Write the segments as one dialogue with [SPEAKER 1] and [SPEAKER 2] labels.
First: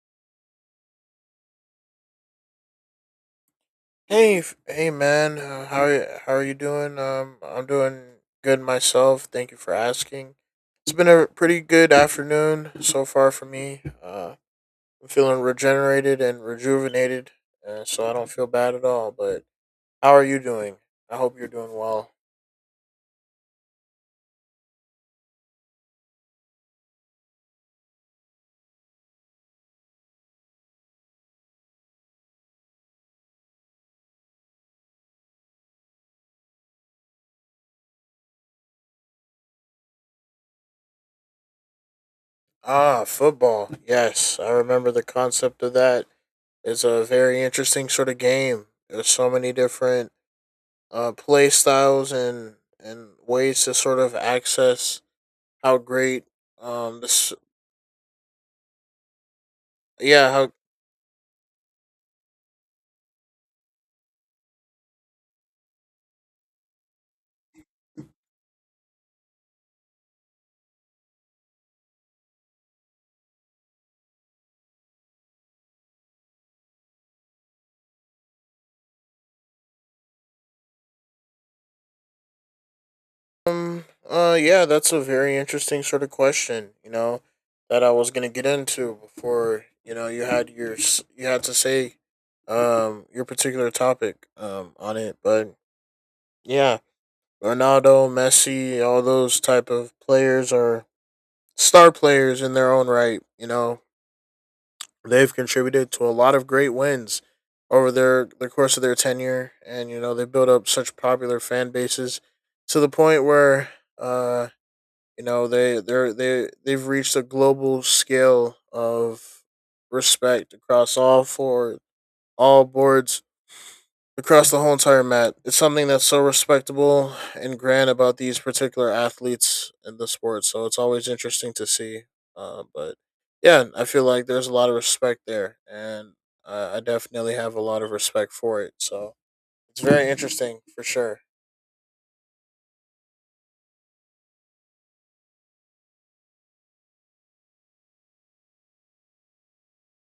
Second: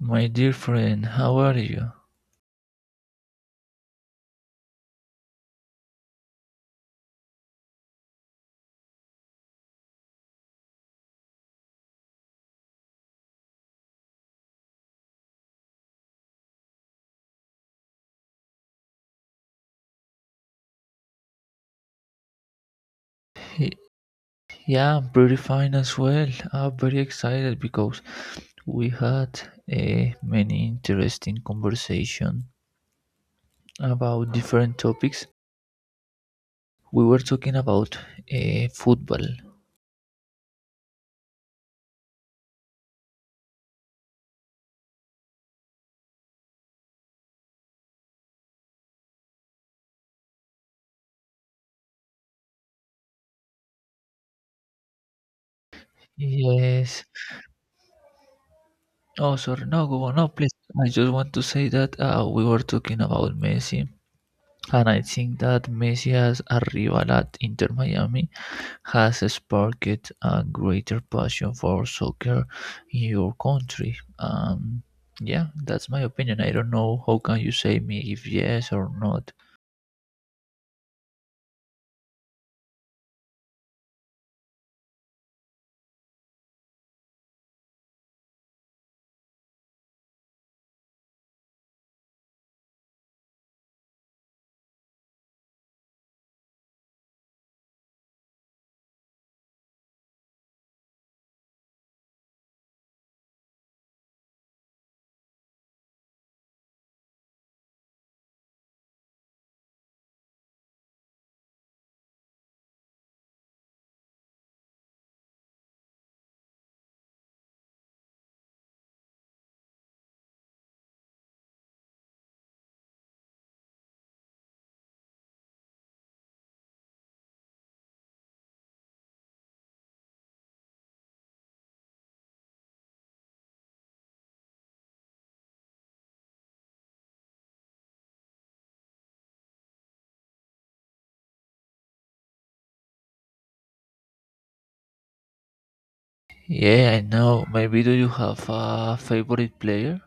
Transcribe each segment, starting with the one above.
[SPEAKER 1] My dear friend, how are you?
[SPEAKER 2] Hey, man. How are you doing? I'm doing good myself. Thank you for asking. It's been a pretty good afternoon so far for me. I'm feeling regenerated and rejuvenated, so I don't feel bad at all. But how are you doing? I hope you're doing well.
[SPEAKER 1] Y- Yeah, I'm pretty fine as well. I'm very excited because we had a many interesting conversation about different topics. We were talking about football.
[SPEAKER 2] Ah, football. Yes, I remember the concept of that. It's a very interesting sort of game. There's so many different play styles and ways to sort of access how great.
[SPEAKER 1] Yes.
[SPEAKER 2] This.
[SPEAKER 1] Oh, sorry. No, go on. No,
[SPEAKER 2] Yeah
[SPEAKER 1] please.
[SPEAKER 2] how.
[SPEAKER 1] I just want to say that we were talking about Messi, and I think that Messi has arrived at Inter Miami has sparked a greater passion for soccer in your country? Yeah, that's my opinion. I don't know how can you say me if yes or not.
[SPEAKER 2] Yeah, that's a very interesting sort of question, you know, that I was gonna get into before, you know, you had your you had to say your particular topic on it, but yeah, Ronaldo, Messi, all those type of players are star players in their own right, you know. They've contributed to a lot of great wins over the course of their tenure, and you know they built up such popular fan bases to the point where uh, you know they've reached a global scale of respect across all boards across the whole entire mat. It's something that's so respectable and grand about these particular athletes in the sport. So it's always interesting to see. But yeah, I feel like there's a lot of respect there, and I definitely have a lot of respect for it. So it's very interesting for sure.
[SPEAKER 1] Yeah, I know. Maybe do you have a favorite player?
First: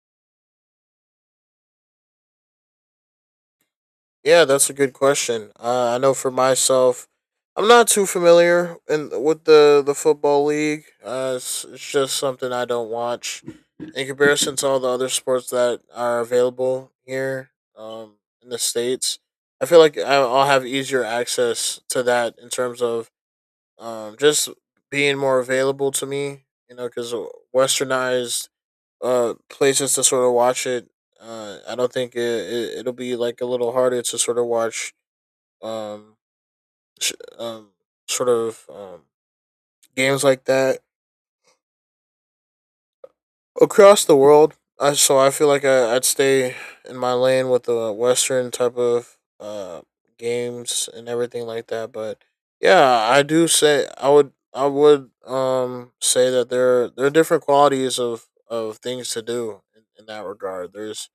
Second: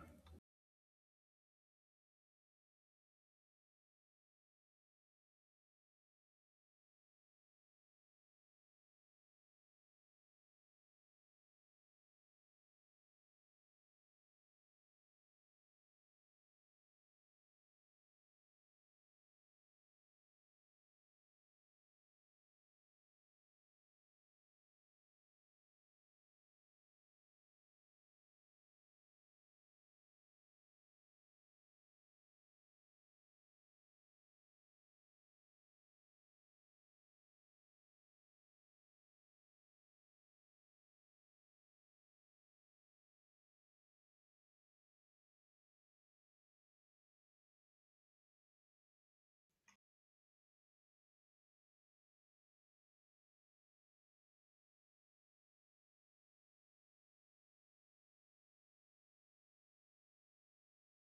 [SPEAKER 2] Yeah, that's a good question. I know for myself, I'm not too familiar in with the football league. It's just something I don't watch in comparison to all the other sports that are available here um, in the states. I feel like I'll have easier access to that in terms of just being more available to me. You know, because westernized places to sort of watch it. I don't think it'll be like a little harder to sort of watch um sh- um sort of games like that across the world. I So I feel like I'd stay in my lane with the Western type of games and everything like that. But yeah, I do say I would say that there are different qualities of things to do in that regard. There's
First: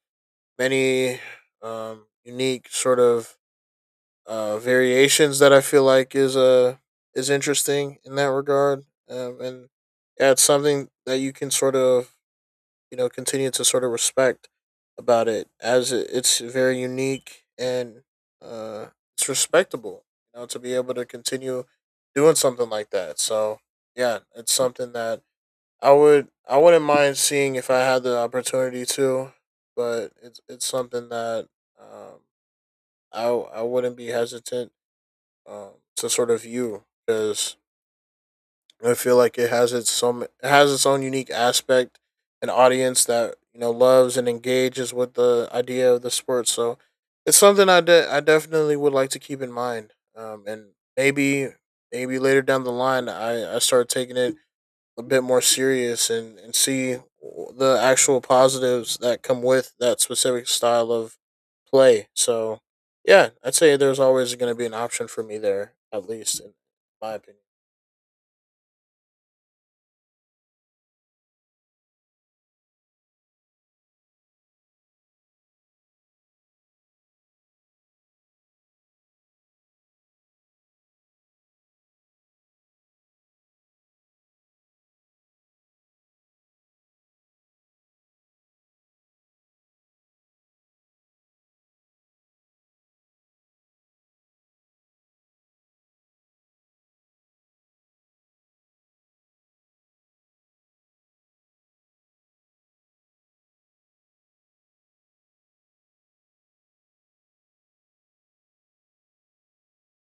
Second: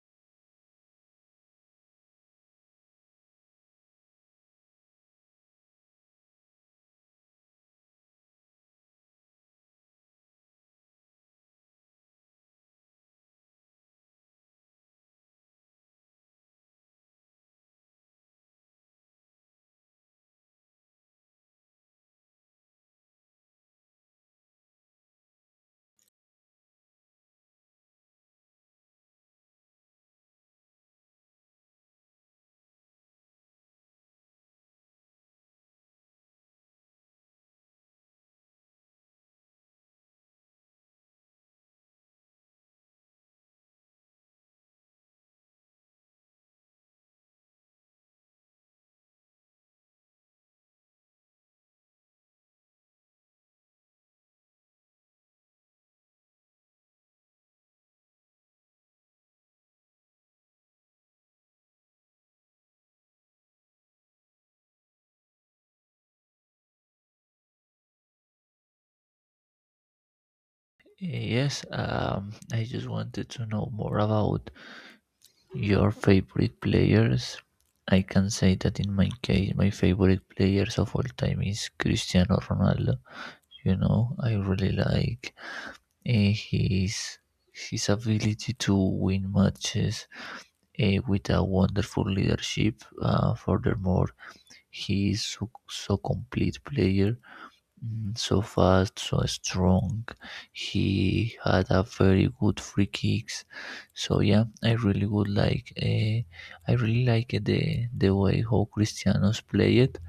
[SPEAKER 2] many unique sort of variations that I feel like is interesting in that regard, and yeah, it's something that you can sort of, you know, continue to sort of respect about it, as it's very unique and uh, it's respectable, you know, to be able to continue doing something like that. So yeah, it's something that I wouldn't mind seeing if I had the opportunity to, but it's something that um, I wouldn't be hesitant, um, to sort of view, because I feel like it has its some it has its own unique aspect, an audience that, you know, loves and engages with the idea of the sport. So it's something I definitely would like to keep in mind, and maybe maybe later down the line I start taking it a bit more serious, and see the actual positives that come with that specific style of play. So, yeah, I'd say there's always going to be an option for me there, at least in my opinion.
[SPEAKER 1] Yes, I just wanted to know more about your favorite players. I can say that in my case, my favorite players of all time is Cristiano Ronaldo. You know, I really like eh, his his ability to win matches with a wonderful leadership. Furthermore, he is so, so complete player, so fast, so strong. He had a very good free kicks. So yeah, I really would like. I really like the way how Cristiano's played.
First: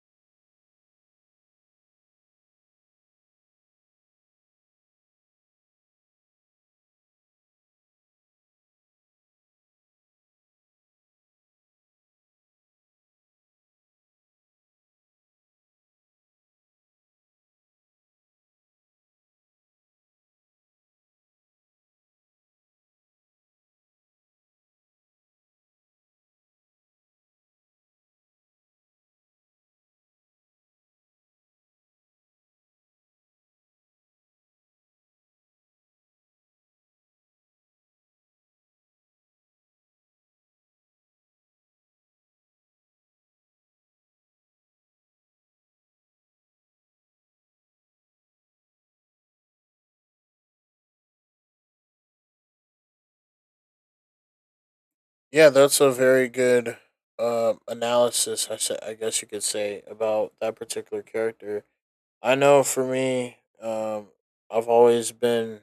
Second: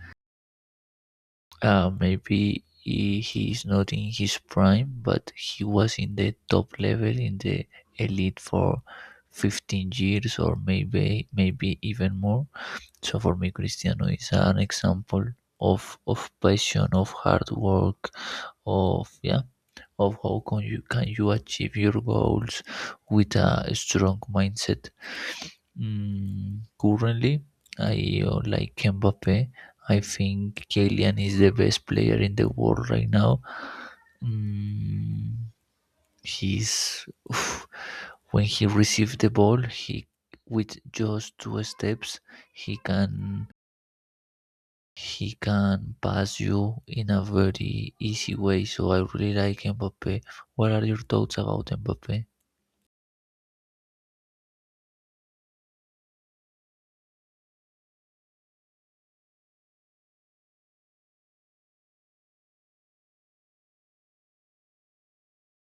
[SPEAKER 1] Maybe he is not in his prime, but he was in the top level in the elite for 15 years or maybe even more. So for me, Cristiano is an example of passion, of hard work, of yeah, of how can you achieve your goals with a strong mindset. Currently, I like Mbappe. I think Kylian is the best player in the world right now. Mm, he's oof, when he receives the ball, he with just two steps, he can he can pass you in a very easy way. So I really like Mbappe. What are your thoughts about Mbappe?
[SPEAKER 2] Yeah, that's a very good analysis, I guess you could say, about that particular character. I know for me, I've always been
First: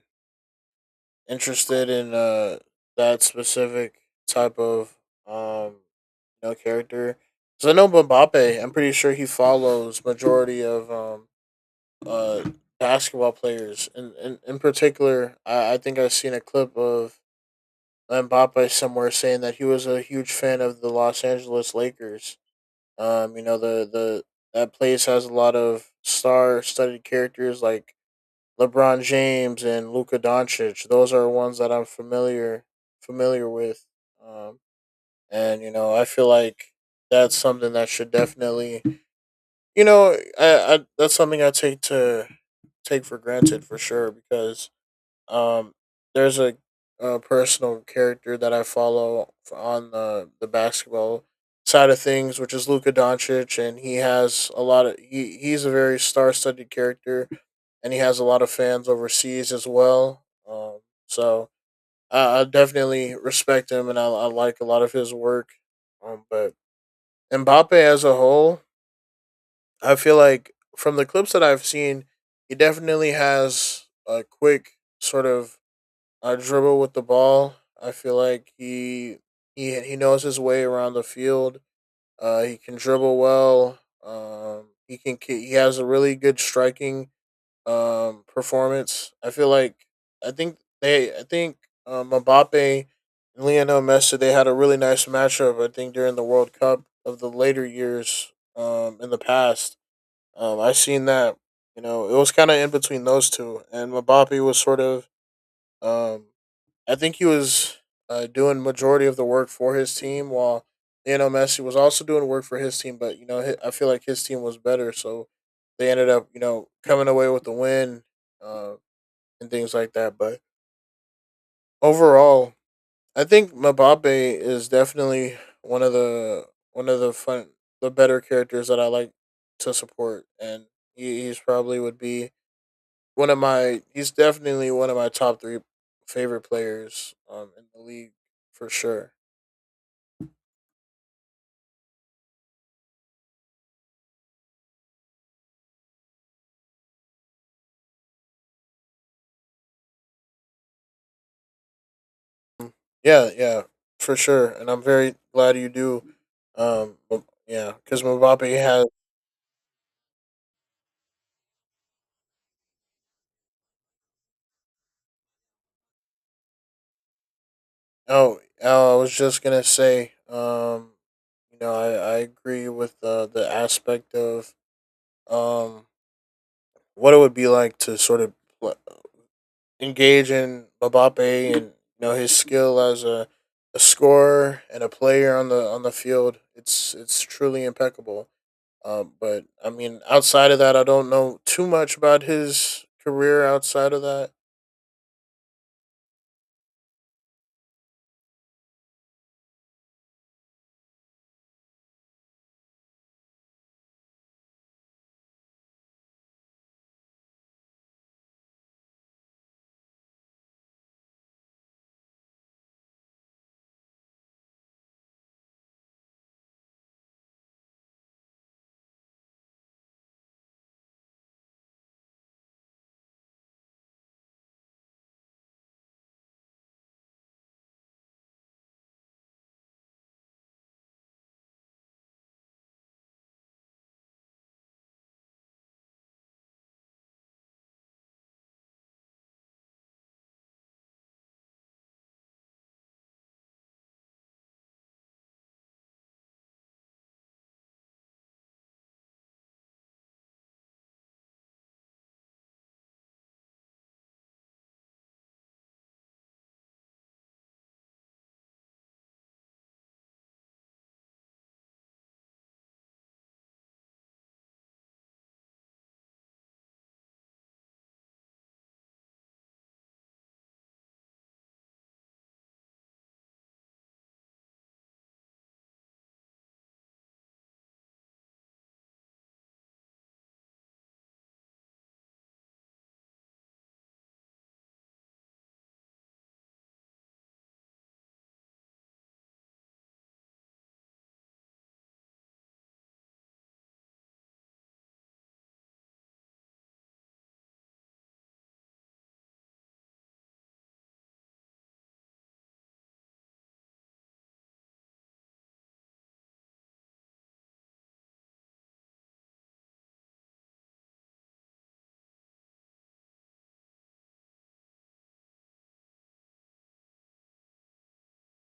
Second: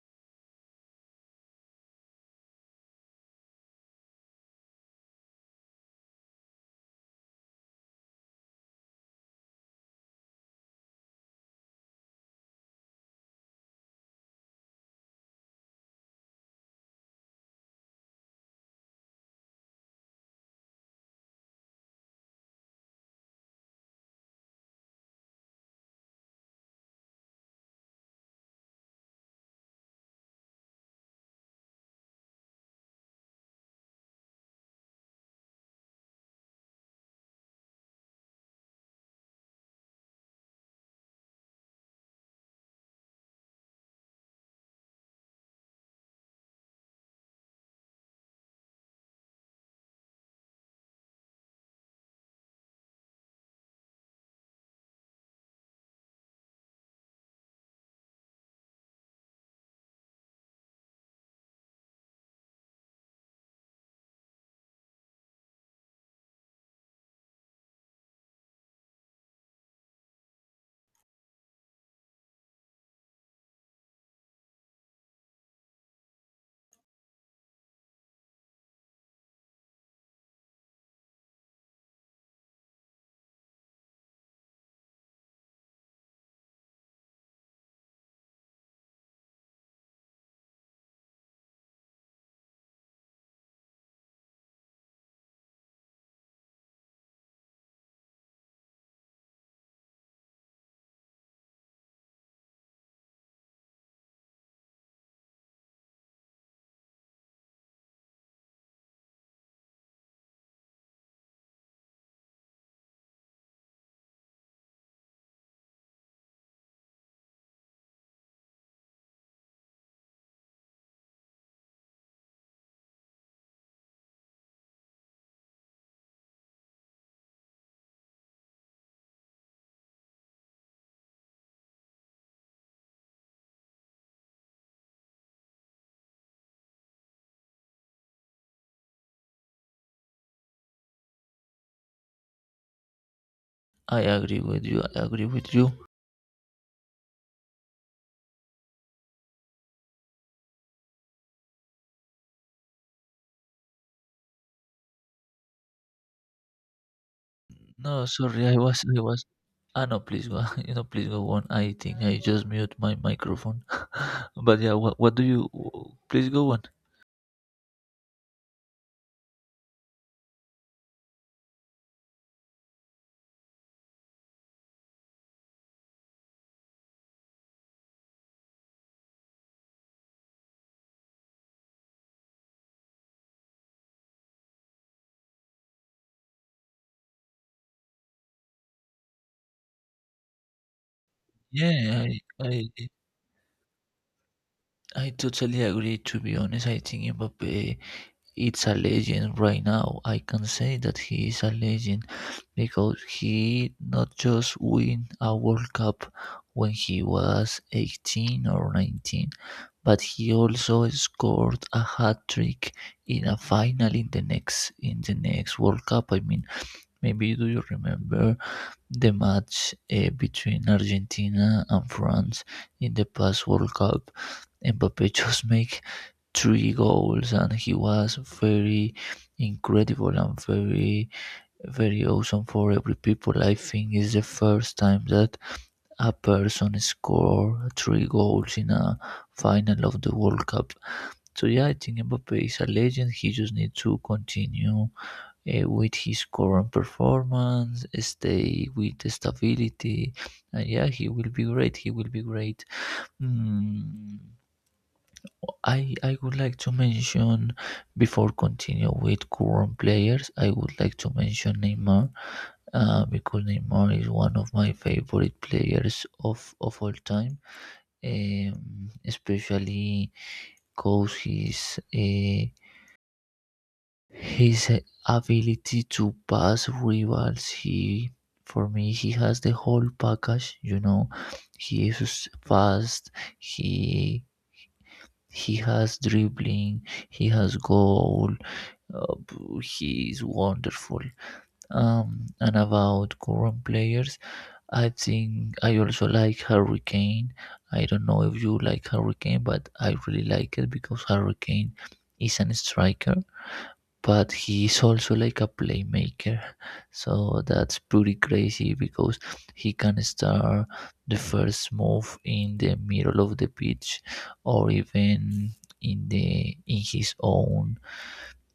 [SPEAKER 2] interested in that specific type of um, female character. So I know Mbappe. I'm pretty sure he follows majority of uh basketball players, and in particular, I think I've seen a clip of Mbappe somewhere saying that he was a huge fan of the Los Angeles Lakers. You know the that place has a lot of star-studded characters like LeBron James and Luka Doncic. Those are ones that I'm familiar with. Um, and you know I feel like that's something that should definitely, you know. I That's something I take for granted for sure, because um there's a personal character that I follow on the basketball side of things, which is Luka Doncic, and he has a lot of he's a very star-studded character, and he has a lot of fans overseas as well, so I definitely respect him, and I like a lot of his work, but Mbappe as a whole, I feel like from the clips that I've seen, he definitely has a quick sort of dribble with the ball. I feel like he knows his way around the field. He can dribble well. He can he has a really good striking performance. I feel like I think Mbappe and Lionel Messi they had a really nice matchup, I think, during the World Cup of the later years, in the past. I seen that, you know, it was kinda in between those two, and Mbappe was sort of, um I think he was doing majority of the work for his team, while Lionel Messi was also doing work for his team. But you know, I feel like his team was better, so they ended up, you know, coming away with the win, uh, and things like that. But overall, I think Mbappe is definitely one of the one of the fun, better characters that I like to support, and he, he's probably would be one of my. He's definitely one of my top three favorite players, in the league for sure.
[SPEAKER 1] I agree with you. I agree with you.
[SPEAKER 2] Mm. Yeah, yeah, for sure. And I'm very glad you do. Yeah, because
[SPEAKER 1] No, sorry, I
[SPEAKER 2] Mbappe
[SPEAKER 1] was
[SPEAKER 2] has.
[SPEAKER 1] I was Ah no, please go. You know, please go on. I think I just mute my microphone. But yeah, what do you? Please go on.
[SPEAKER 2] Oh, oh, I was just gonna say. You know, I agree with the aspect of um what it would be like to sort of pl- engage in Mbappe and, you know, his skill as a scorer and a player on the field. It's truly impeccable. But I mean, outside of that, I don't know too much
[SPEAKER 1] Yeah,
[SPEAKER 2] about
[SPEAKER 1] I
[SPEAKER 2] his
[SPEAKER 1] I
[SPEAKER 2] career. Outside of that,
[SPEAKER 1] I totally agree. To be honest, I think Mbappe it's a legend right now. I can say that he is a legend because he not just win a World Cup when he was 18 or 19, but he also scored a hat trick in a final in the next World Cup. I mean, maybe do you remember the match between Argentina and France in the past World Cup? Mbappe just make 3 goals and he was very incredible and very very awesome for every people. I think it's the first time that a person scored 3 goals in a final of the World Cup. So yeah, I think Mbappe is a legend. He just needs to continue with his current performance, stay with stability, and yeah, he will be great, he will be great. Mm, I would like to mention before continue with current players. I would like to mention Neymar because Neymar is one of my favorite players of all time. Especially because his ability to pass rivals. He for me he has the whole package. You know, he is fast. He he has dribbling. He has goal. He is wonderful. And about current players, I think I also like Hurricane. I don't know if you like Hurricane, but I really like it because Hurricane is an striker, but he is also like a playmaker. So that's pretty crazy because he can start the first move in the middle of the pitch or even in the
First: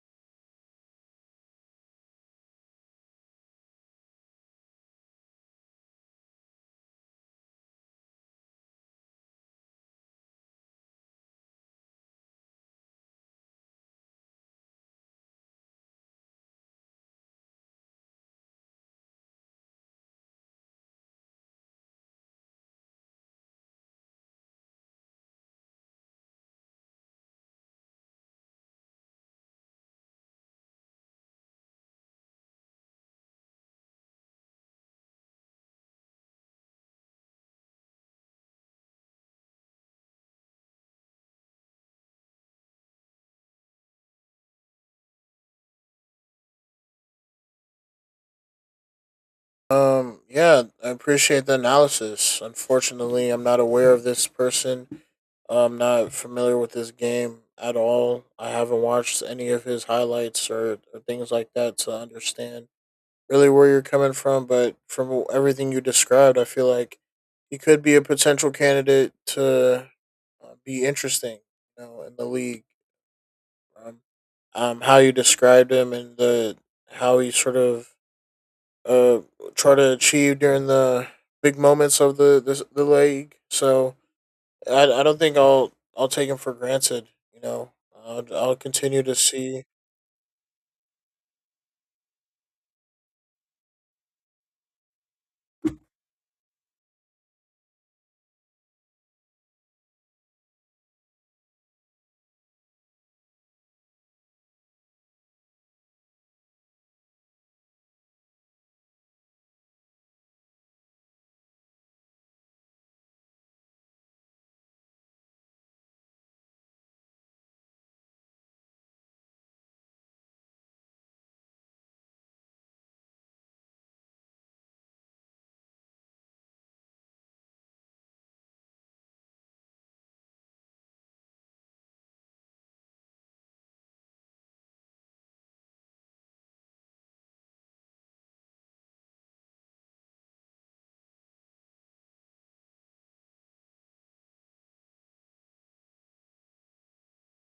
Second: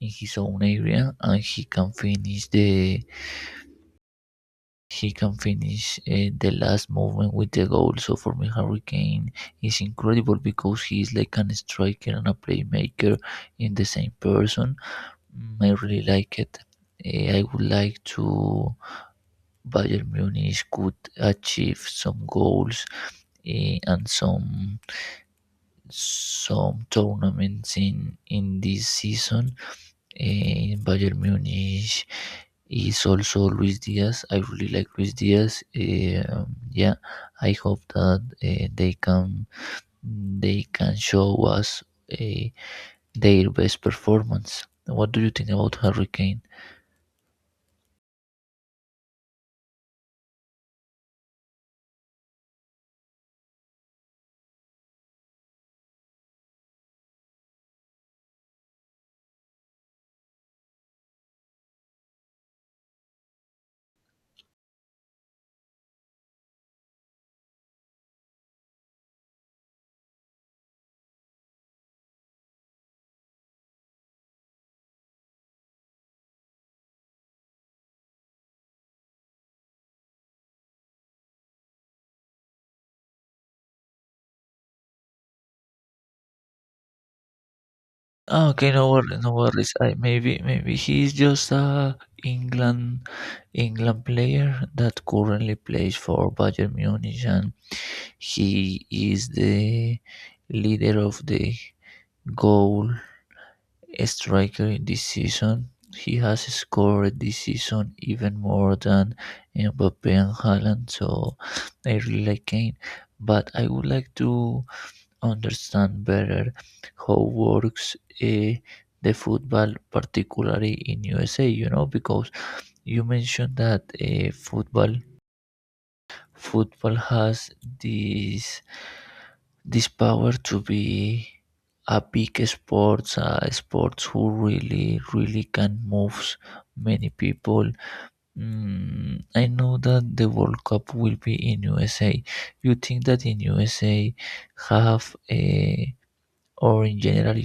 [SPEAKER 1] in his own area, and he can finish the he can finish the last movement with the goal. So for me, Harry Kane is incredible because he is like an striker and a playmaker in the same person. Mm, I really like it. I would like to Bayern Munich could achieve some goals and some tournaments in this season. Eh, Bayern Munich is also Luis Diaz. I really like Luis Diaz. Yeah, I hope that they can show us uh, their best performance. What do you think about Harry Kane?
[SPEAKER 2] yeah, I appreciate the analysis. Unfortunately, I'm not aware of this person. I'm not familiar with this game at all. I haven't watched any of his highlights or things like that to understand really where you're coming from, but from everything you described, I feel like he could be a potential candidate to, be interesting, you know, in the league. Um, how you described him and the how he sort of uh try to achieve during the big moments of the league. So I don't think I'll take him for granted. You know,
[SPEAKER 1] Ah,
[SPEAKER 2] I'll
[SPEAKER 1] okay, no
[SPEAKER 2] continue to
[SPEAKER 1] worries, no
[SPEAKER 2] see.
[SPEAKER 1] worries. I maybe maybe he's just a England England player that currently plays for Bayern Munich, and he is the leader of the goal striker this season. He has scored this season even more than Mbappe and Haaland, so I really like Kane. But I would like to understand better how works uh, the football, particularly in USA. You know, because you mentioned that football football has this this power to be a big sports, a sports who really, really can move many people. Mm, I know that the World Cup will be in USA. You think that in USA have a or in general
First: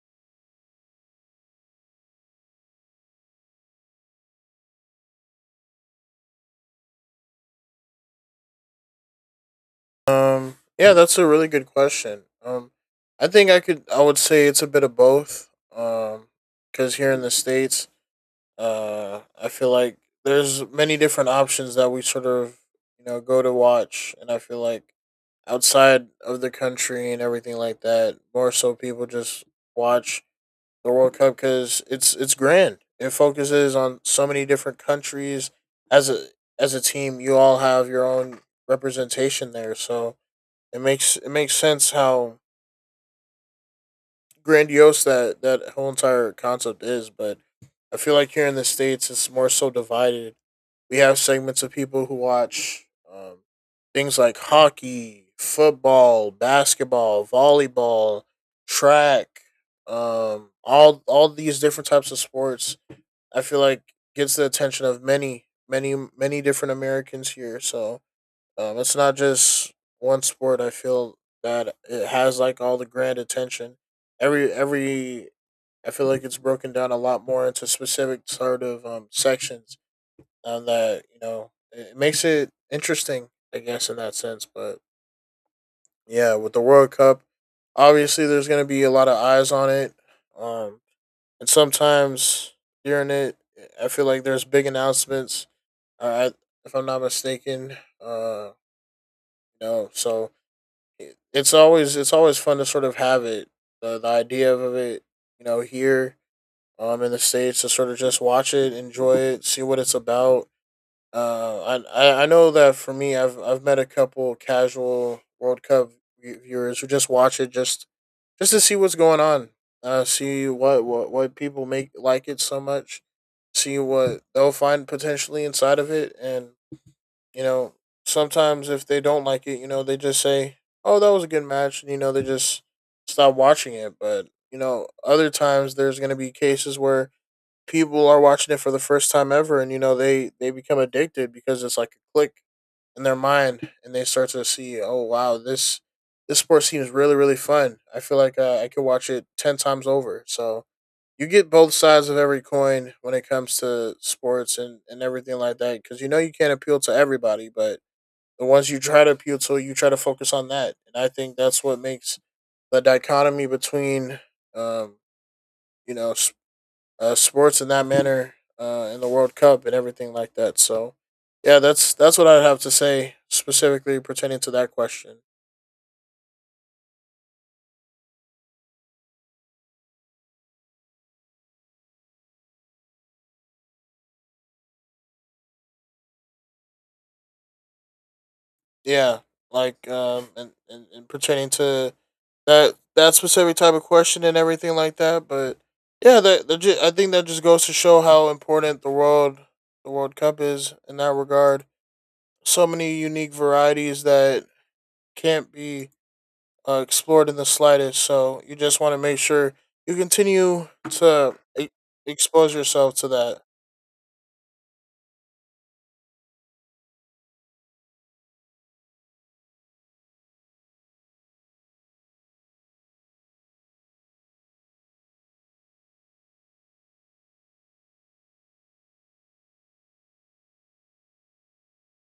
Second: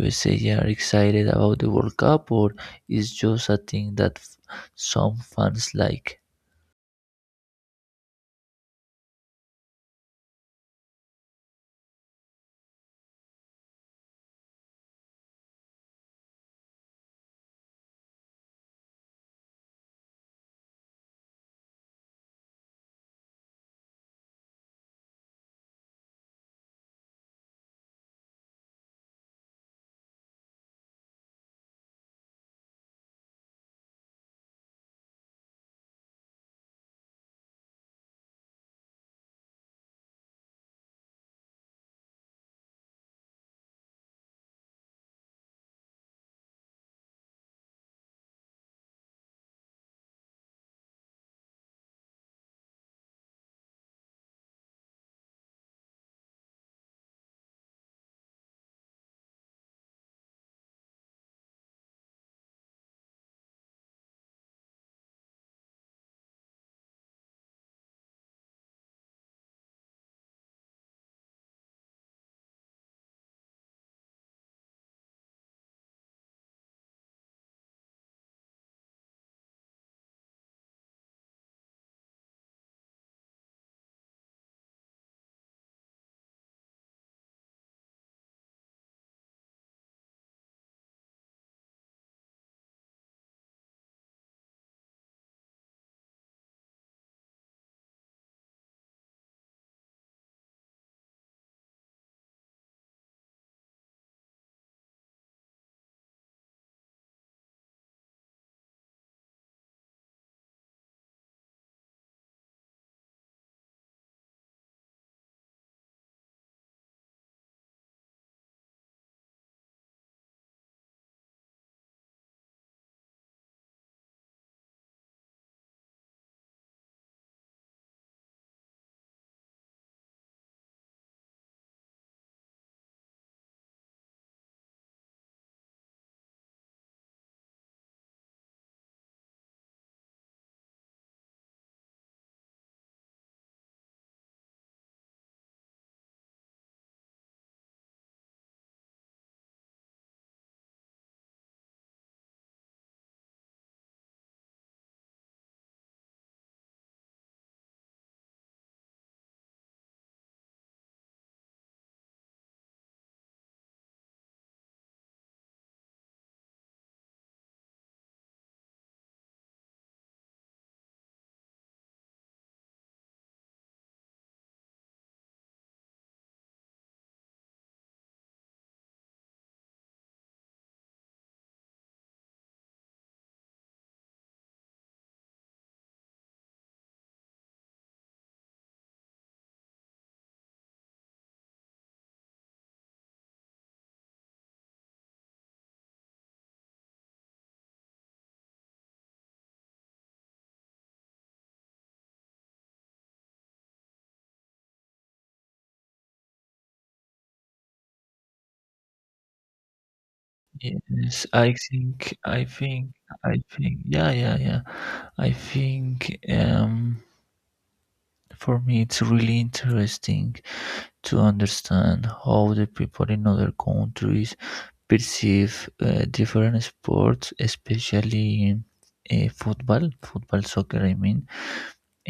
[SPEAKER 1] USA are excited about the World Cup, or is just a thing that some fans like?
[SPEAKER 2] Yeah, that's a really good question. I think I could, I would say it's a bit of both. Um, because here in the states, I feel like there's many different options that we sort of, you know, go to watch, and I feel like outside of the country and everything like that, more so people just watch the World Cup because it's grand. It focuses on so many different countries. As a as a team, you all have your own representation there, so it makes sense how grandiose that that whole entire concept is, but I feel like here in the states it's more so divided. We have segments of people who watch um, things like hockey, football, basketball, volleyball, track, all these different types of sports. I feel like gets the attention of many, many, many different Americans here. So it's not just one sport. I feel that it has like all the grand attention. Every I feel like it's broken down a lot more into specific sort of sections. That you know it makes it interesting, I guess, in that sense. But yeah, with the World Cup, obviously there's going to be a lot of eyes on it. Um, and sometimes during it, I feel like there's big announcements. Uh, I- if I'm not mistaken, you know, so it's always fun to sort of have it the idea of it, here, in the states, to sort of just watch it, enjoy it, see what it's about. uh I know that for me, I've met a couple casual world cup viewers who just watch it just to see what's going on, see what people make like it so much, see what they'll find potentially inside of it. And you know, sometimes if they don't like it, they just say, "Oh, that was a good match," and they just stop watching it. But you know, other times there's going to be cases where people are watching it for the first time ever, and you know, they become addicted because it's like a click in their mind, and they start to see, "Oh, wow, this. This sport seems really, really fun. I feel like I could watch it 10 times over." So, you get both sides of every coin when it comes to sports and, everything like that, because you know you can't appeal to everybody. But the ones you try to appeal to, you try to focus on that. And I think that's what makes the dichotomy between, um, you know, s- sports in that manner, in the World Cup and everything like that. So, yeah, that's what I'd have to say specifically pertaining to that question. Yeah, and pertaining to that specific type of question and everything like that. But yeah, I think that just goes to show how important the World Cup is in that regard. So many unique varieties that can't be explored in the slightest. So you just want to make sure you continue
[SPEAKER 1] Yes,
[SPEAKER 2] to expose yourself to that.
[SPEAKER 1] yeah, I think for me it's really interesting to understand how the people in other countries perceive different sports, especially football, soccer, I mean,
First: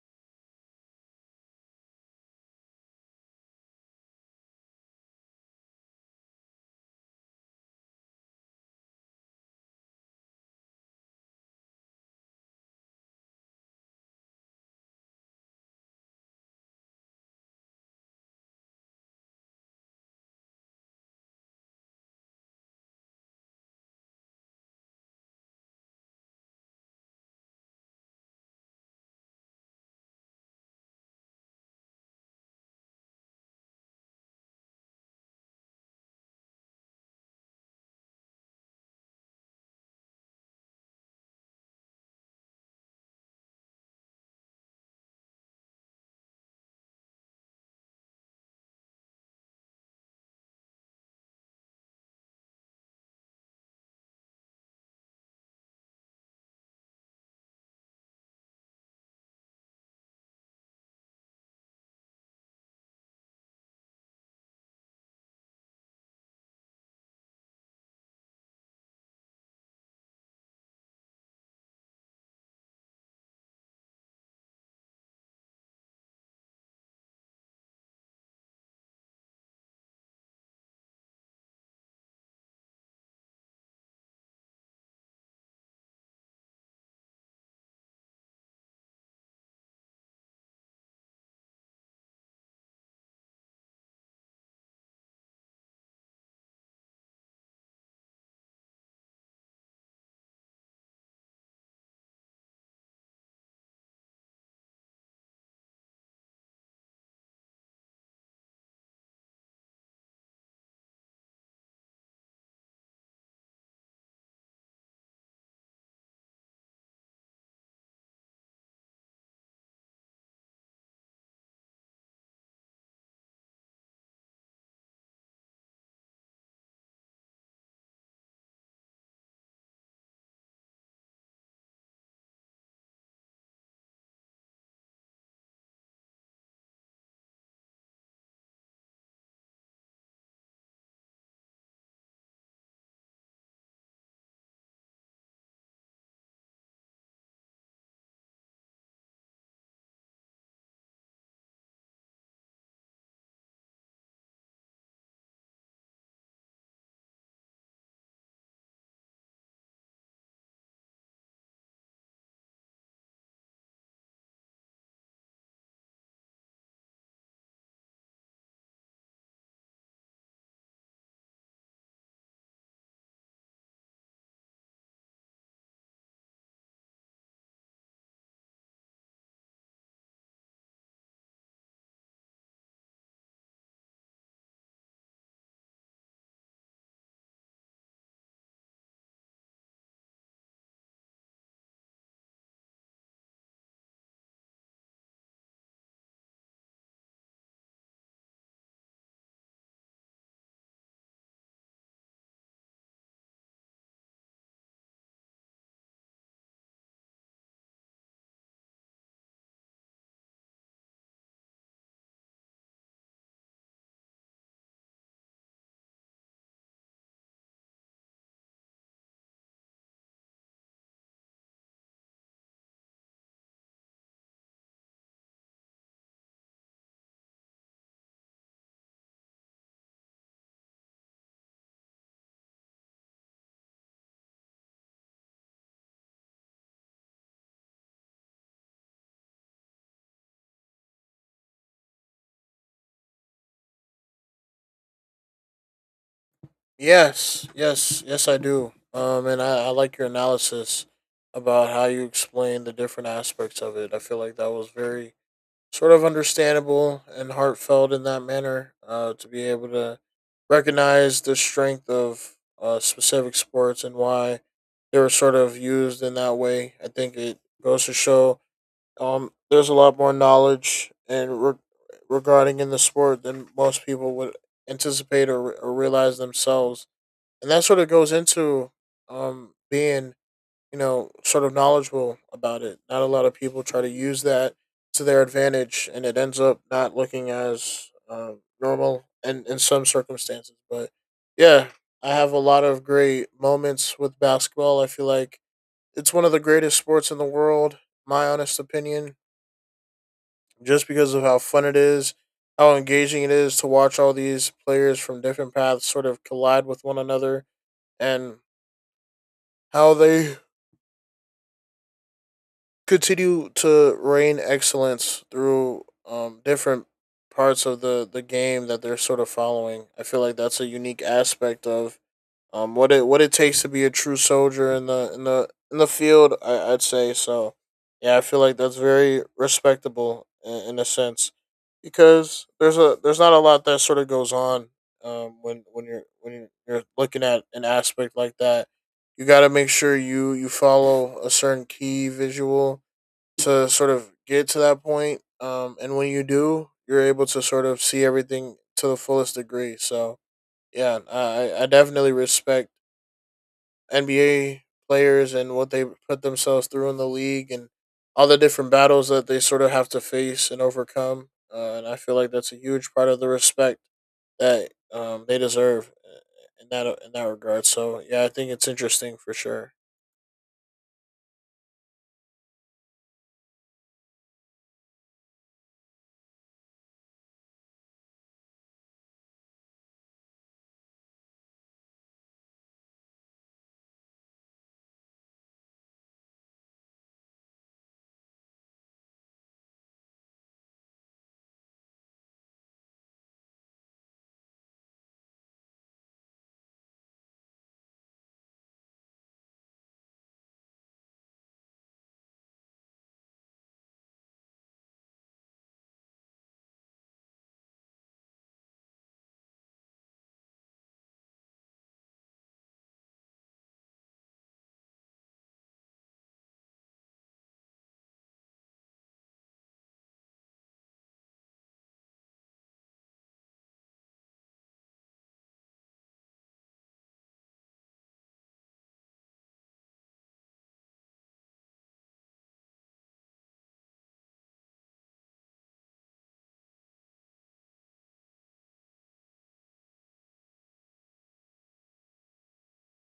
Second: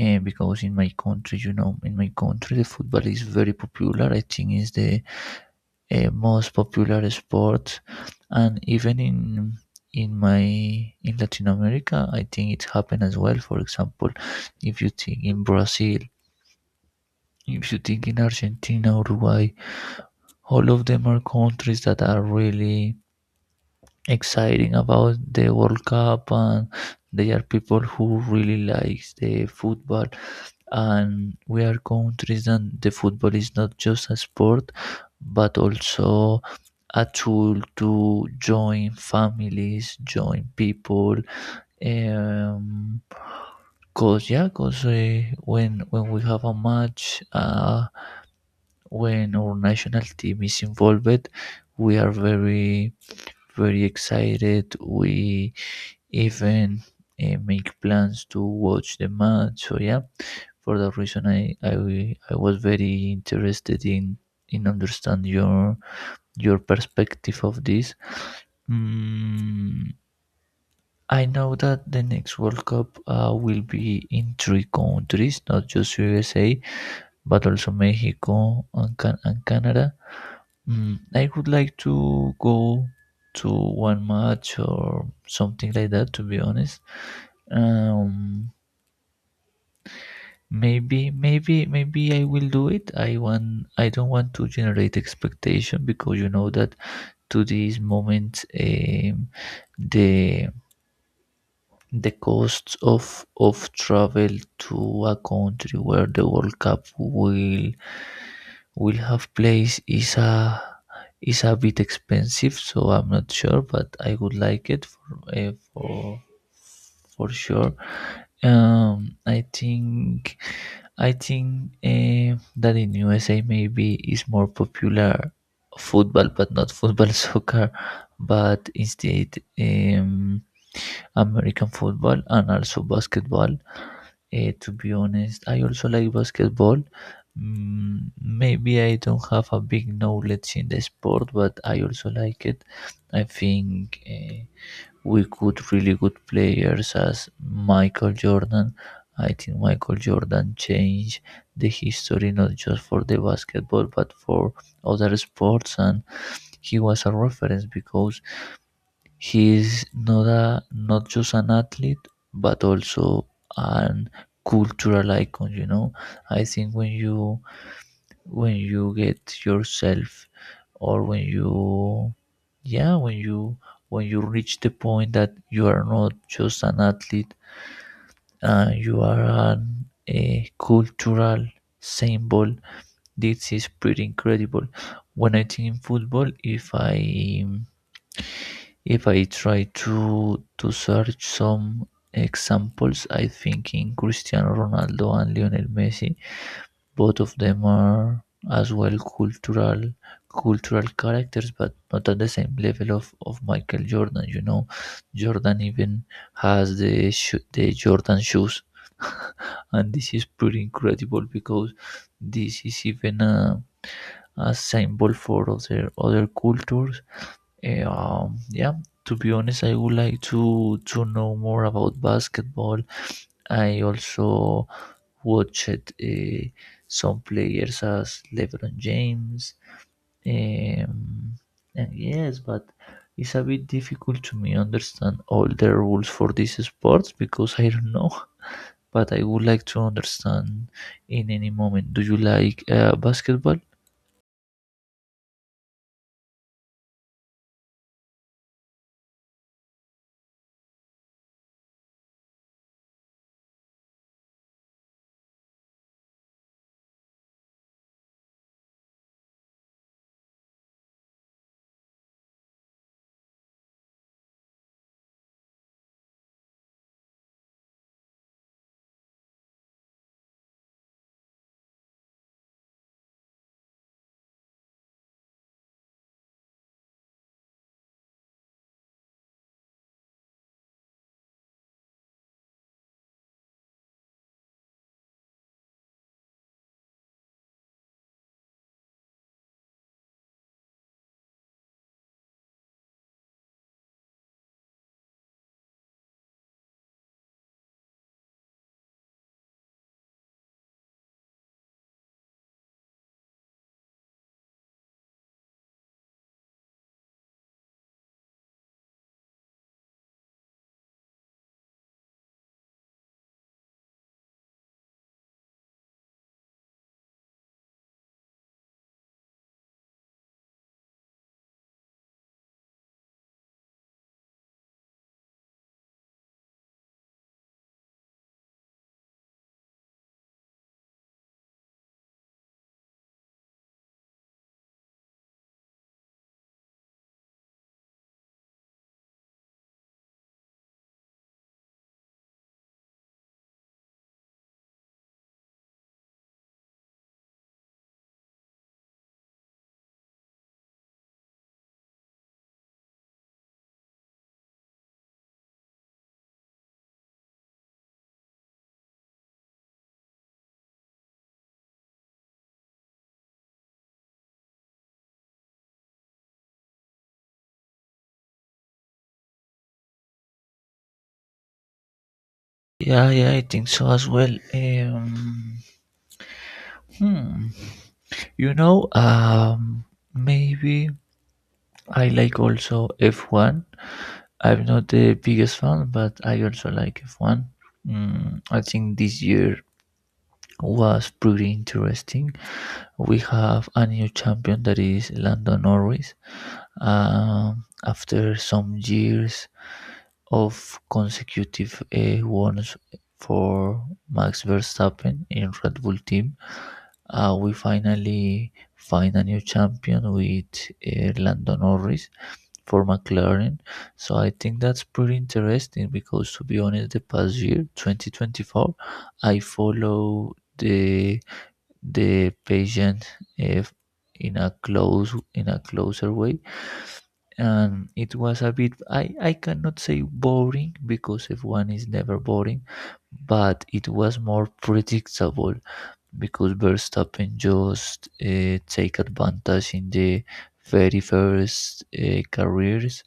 [SPEAKER 1] because in my country, you know, in my country the football is very popular. I think it's the a most popular sport and even in my in Latin America. I think it happened as well. For example, if you think in Brazil, if you think in Argentina, Uruguay, all of them are countries that are really exciting about the World Cup, and they are people who really likes the football, and we are countries that the football is not just a sport, but also a tool to join families, join people. Um, cause yeah, cause when we have a match, when our national team is involved, we are very very excited. We even make plans to watch the match. So yeah, for that reason, I was very interested in understand your perspective of this. Mm, I know that the next World Cup will be in 3 countries, not just USA, but also Mexico and, and Canada. Mm, I would like to go to one match or something like that. To be honest, um, maybe I will do it. I want. I don't want to generate expectation because you know that to this moment, the The costs of travel to a country where the World Cup will have place is a bit expensive, so I'm not sure, but I would like it for sure. Um, I think I think that in USA maybe is more popular football, but not football soccer, but instead um, American football and also basketball. Eh, to be honest, I also like basketball. Mm, maybe I don't have a big knowledge in the sport, but I also like it. I think we could really good players as Michael Jordan. I think Michael Jordan changed the history not just for the basketball but for other sports, and he was a reference because he is not a not just an athlete, but also an cultural icon. You know, I think when you get yourself, or when you, yeah, when you reach the point that you are not just an athlete, you are an, a cultural symbol. This is pretty incredible. When I think in football, if I try to search some examples, I think in Cristiano Ronaldo and Lionel Messi, both of them are as well cultural cultural characters, but not at the same level of Michael Jordan. You know, Jordan even has the sho the Jordan shoes, and this is pretty incredible because this is even a symbol for other other cultures. Yeah, to be honest, I would like to know more about basketball. I also watched some players as LeBron James. Um, and yes, but it's a bit difficult to me understand all the rules for these sports because I don't know. But I would like to understand in any moment. Do you like basketball?
[SPEAKER 2] Yes, yes, yes, I do. And I like your analysis about how you explain the different aspects of it. I feel like that was very sort of understandable and heartfelt in that manner. To be able to recognize the strength of specific sports and why they were sort of used in that way. I think it goes to show, there's a lot more knowledge and regarding in the sport than most people would anticipate or realize themselves, and that sort of goes into being, you know, sort of knowledgeable about it. Not a lot of people try to use that to their advantage, and it ends up not looking as normal in some circumstances. But yeah, I have a lot of great moments with basketball. I feel like it's one of the greatest sports in the world, my honest opinion, just because of how fun it is, how engaging it is to watch all these players from different paths sort of collide with one another, and how they continue to reign excellence through, different parts of the game that they're sort of following. I feel like that's a unique aspect of what it takes to be a true soldier in the in the field, I, I'd say. So yeah, I feel like that's very respectable in a sense, because there's a there's not a lot that sort of goes on, when you're looking at an aspect like that. You got to make sure you follow a certain key visual to sort of get to that point. And when you do, you're able to sort of see everything to the fullest degree. So yeah, I definitely respect NBA players and what they put themselves through in the league and all the different battles that they sort of have to face and overcome. And I feel like that's a huge part of the respect that, they deserve, in that, in that regard. So yeah, I think it's interesting for sure.
[SPEAKER 1] Yeah, yeah, I think so as well. Hmm. You know, maybe I like also F1. I'm not the biggest fan, but I also like F1. Mm, I think this year was pretty interesting. We have a new champion that is Lando Norris. After some years of consecutive wins for Max Verstappen in Red Bull team, we finally find a new champion with Lando Norris for McLaren. So I think that's pretty interesting because, to be honest, the past year, 2024, I follow the patient uh, in a closer way, and it was a bit I cannot say boring because F1 is never boring, but it was more predictable because Verstappen just take advantage in the very first careers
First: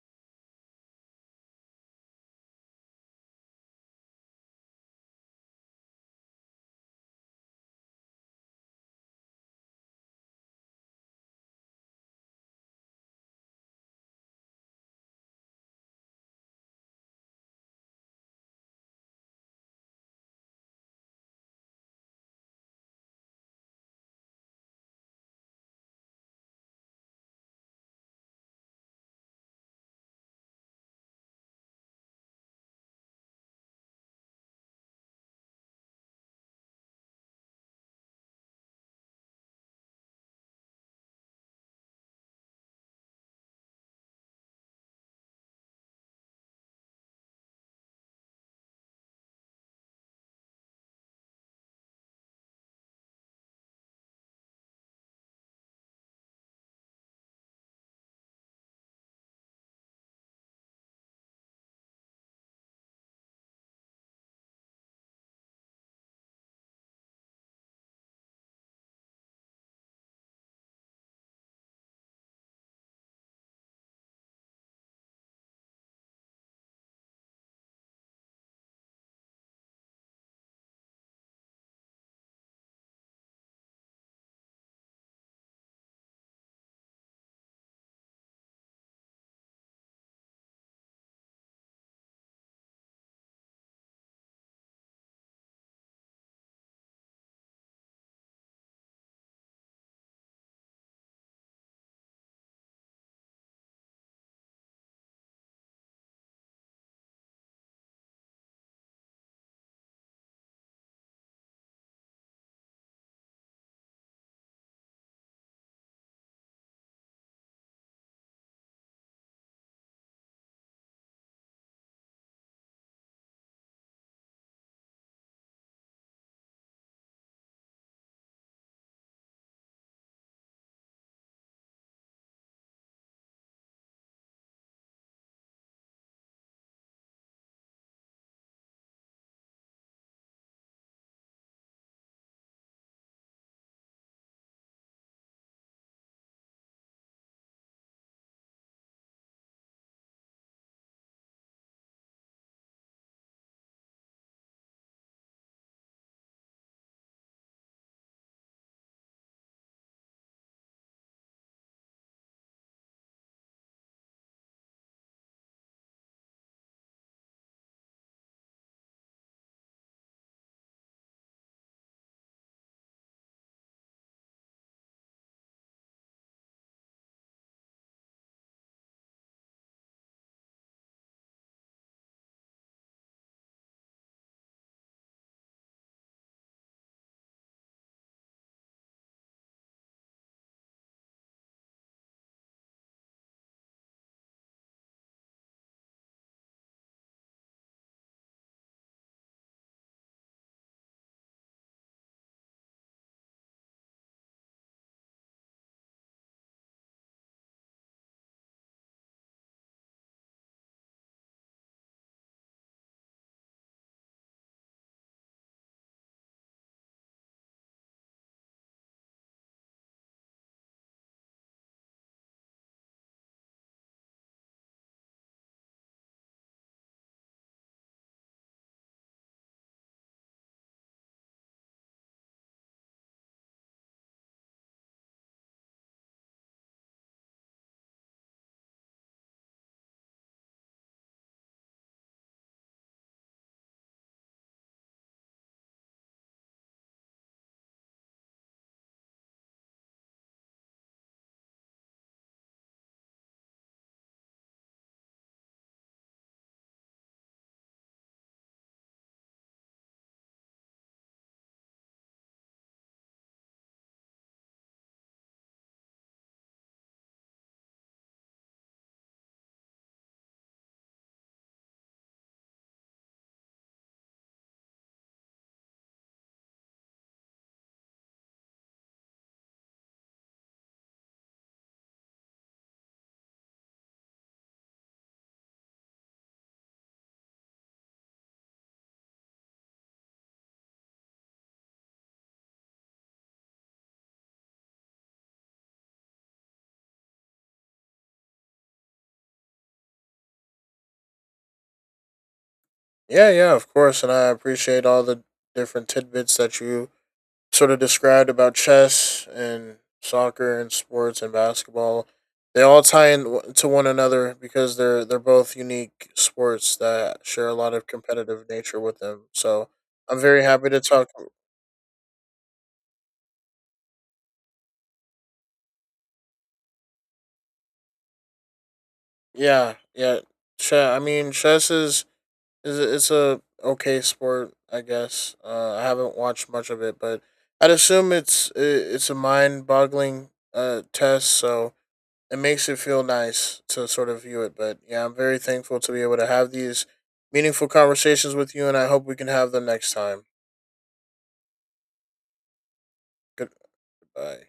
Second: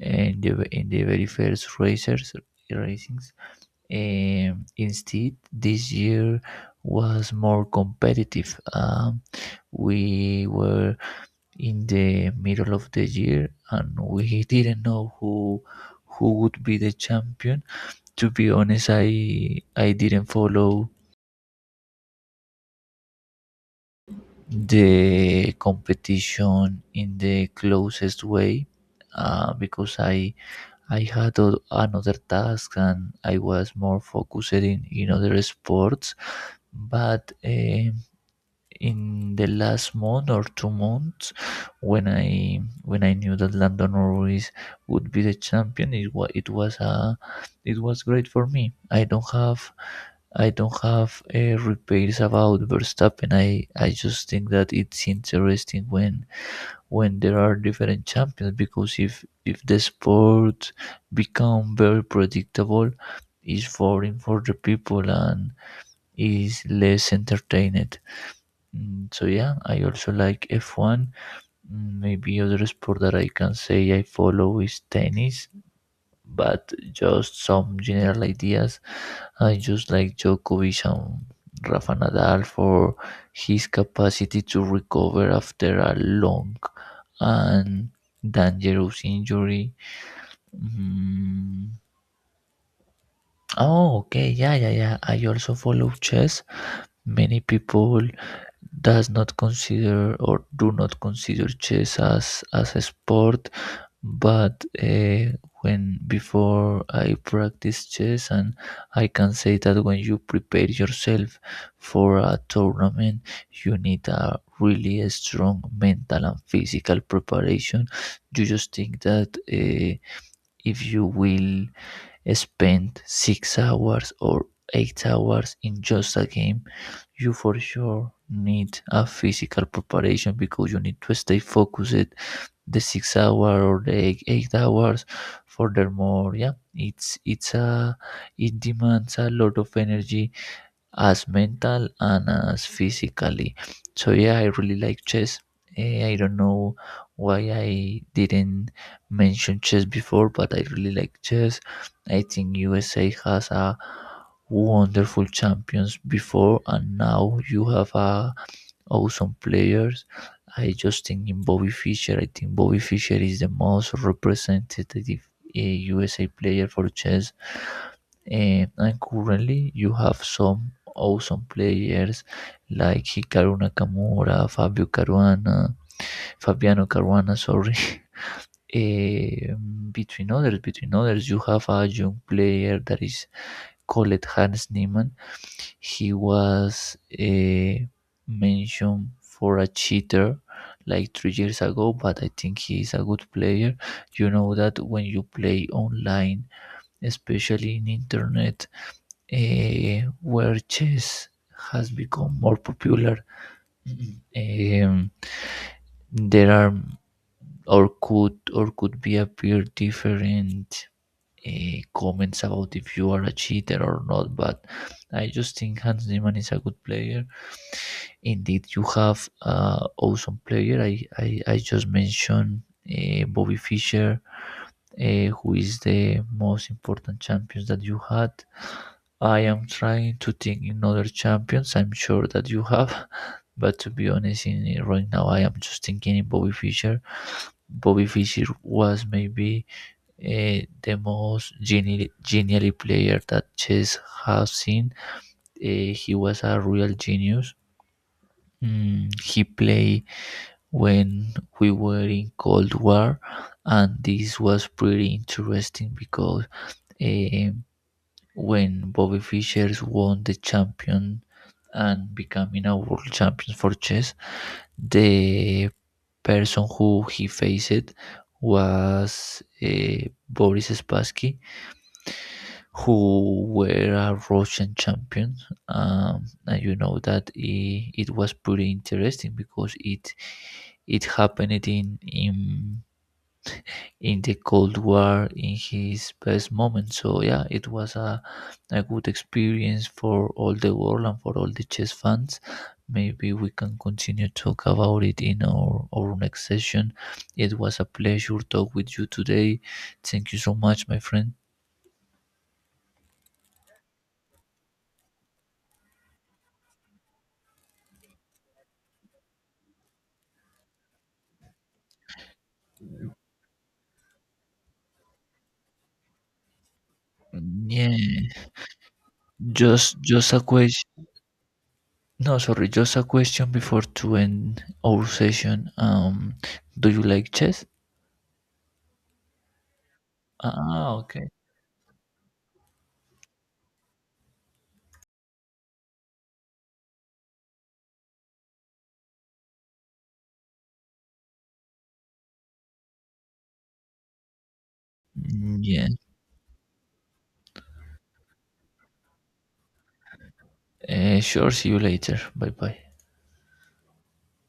[SPEAKER 1] and in the very first racers racings. Instead, this year was more competitive. We were in the middle of the year and we didn't know who would be the champion. To be honest, I didn't follow the competition in the closest way because I had another task and I was more focused in other sports. But in the last month or 2 months, when I knew that Landon Ruiz would be the champion, it was great for me. I don't have repays about Verstappen. I just think that it's interesting when there are different champions because if the sport become very predictable, it's boring for the people and is less entertained. Mm. So yeah, I also like F1. Mm, Maybe other sport that I can say I follow is tennis, but just some general ideas. I just like Djokovic and Rafa Nadal for his capacity to recover after a long and dangerous injury. Mm, Oh, okay, yeah, yeah, yeah. I also follow chess. Many people does not consider or do not consider chess as a sport, but when before I practice chess, and I can say that when you prepare yourself for a tournament, you need a really strong mental and physical preparation. You just think that if you will spend 6 hours or 8 hours in just a game, you for sure need a physical preparation because you need to stay focused the 6 hour or the 8 hours. Furthermore, yeah, it demands a lot of energy as mental and as physically. So yeah, I really like chess. I don't know why I didn't mention chess before, but I really like chess. I think USA has a wonderful champions before, and now you have a awesome players. I just think in Bobby Fischer. I think Bobby Fischer is the most representative uh, USA player for chess. And currently, you have some awesome players like Hikaru Nakamura, Fabio Caruana, Fabiano Caruana, sorry. Eh, Between others, you have a young player that is called Hans Niemann. He was mentioned for a cheater like 3 years ago, but I think he is a good player. You know that when you play online, especially in internet, where chess has become more popular, um, there are or could be appear different uh, comments about if you are a cheater or not. But I just think Hans Zimmer is a good player. Indeed, you have awesome player. I just mentioned Bobby Fischer, uh, who is the most important champions that you had. I am trying to think in other champions. I'm sure that you have, but to be honest, in right now I am just thinking in Bobby Fischer. Bobby Fischer was maybe the most genially player that chess has seen. He was a real genius. Mm, he played when we were in Cold War, and this was pretty interesting because um, when Bobby Fischer won the champion and becoming a world champion for chess, the person who he faced was Boris Spassky, who were a Russian champion. And you know that it was pretty interesting because it happened in the Cold War in his best moment. So yeah, it was a good experience for all the world and for all the chess fans. Maybe we can continue talk about it in our next session. It was a pleasure talk with you today. Thank you so much, my friend.
[SPEAKER 2] Yeah, yeah, of course, and I appreciate all the different tidbits that you sort of described about chess and soccer and sports and basketball. They all tie into one another, because they're both unique sports that share a lot of
[SPEAKER 1] Yeah.
[SPEAKER 2] competitive nature with them. So I'm
[SPEAKER 1] Just a
[SPEAKER 2] very happy to
[SPEAKER 1] question.
[SPEAKER 2] talk.
[SPEAKER 1] No, sorry, just a question before to end our session. Do you like chess?
[SPEAKER 2] Yeah, yeah. Chess.
[SPEAKER 1] Ah,
[SPEAKER 2] I
[SPEAKER 1] okay.
[SPEAKER 2] mean, chess is it's a okay sport, I guess. I haven't watched much of it, but I'd assume it's a mind boggling test. So it makes it feel nice to sort of view it. But yeah, I'm very
[SPEAKER 1] Mm,
[SPEAKER 2] thankful
[SPEAKER 1] Yeah.
[SPEAKER 2] to be able to have these meaningful conversations with you, and I hope we can have them next time.
[SPEAKER 1] Sure. See you later. Bye bye.
[SPEAKER 2] Goodbye.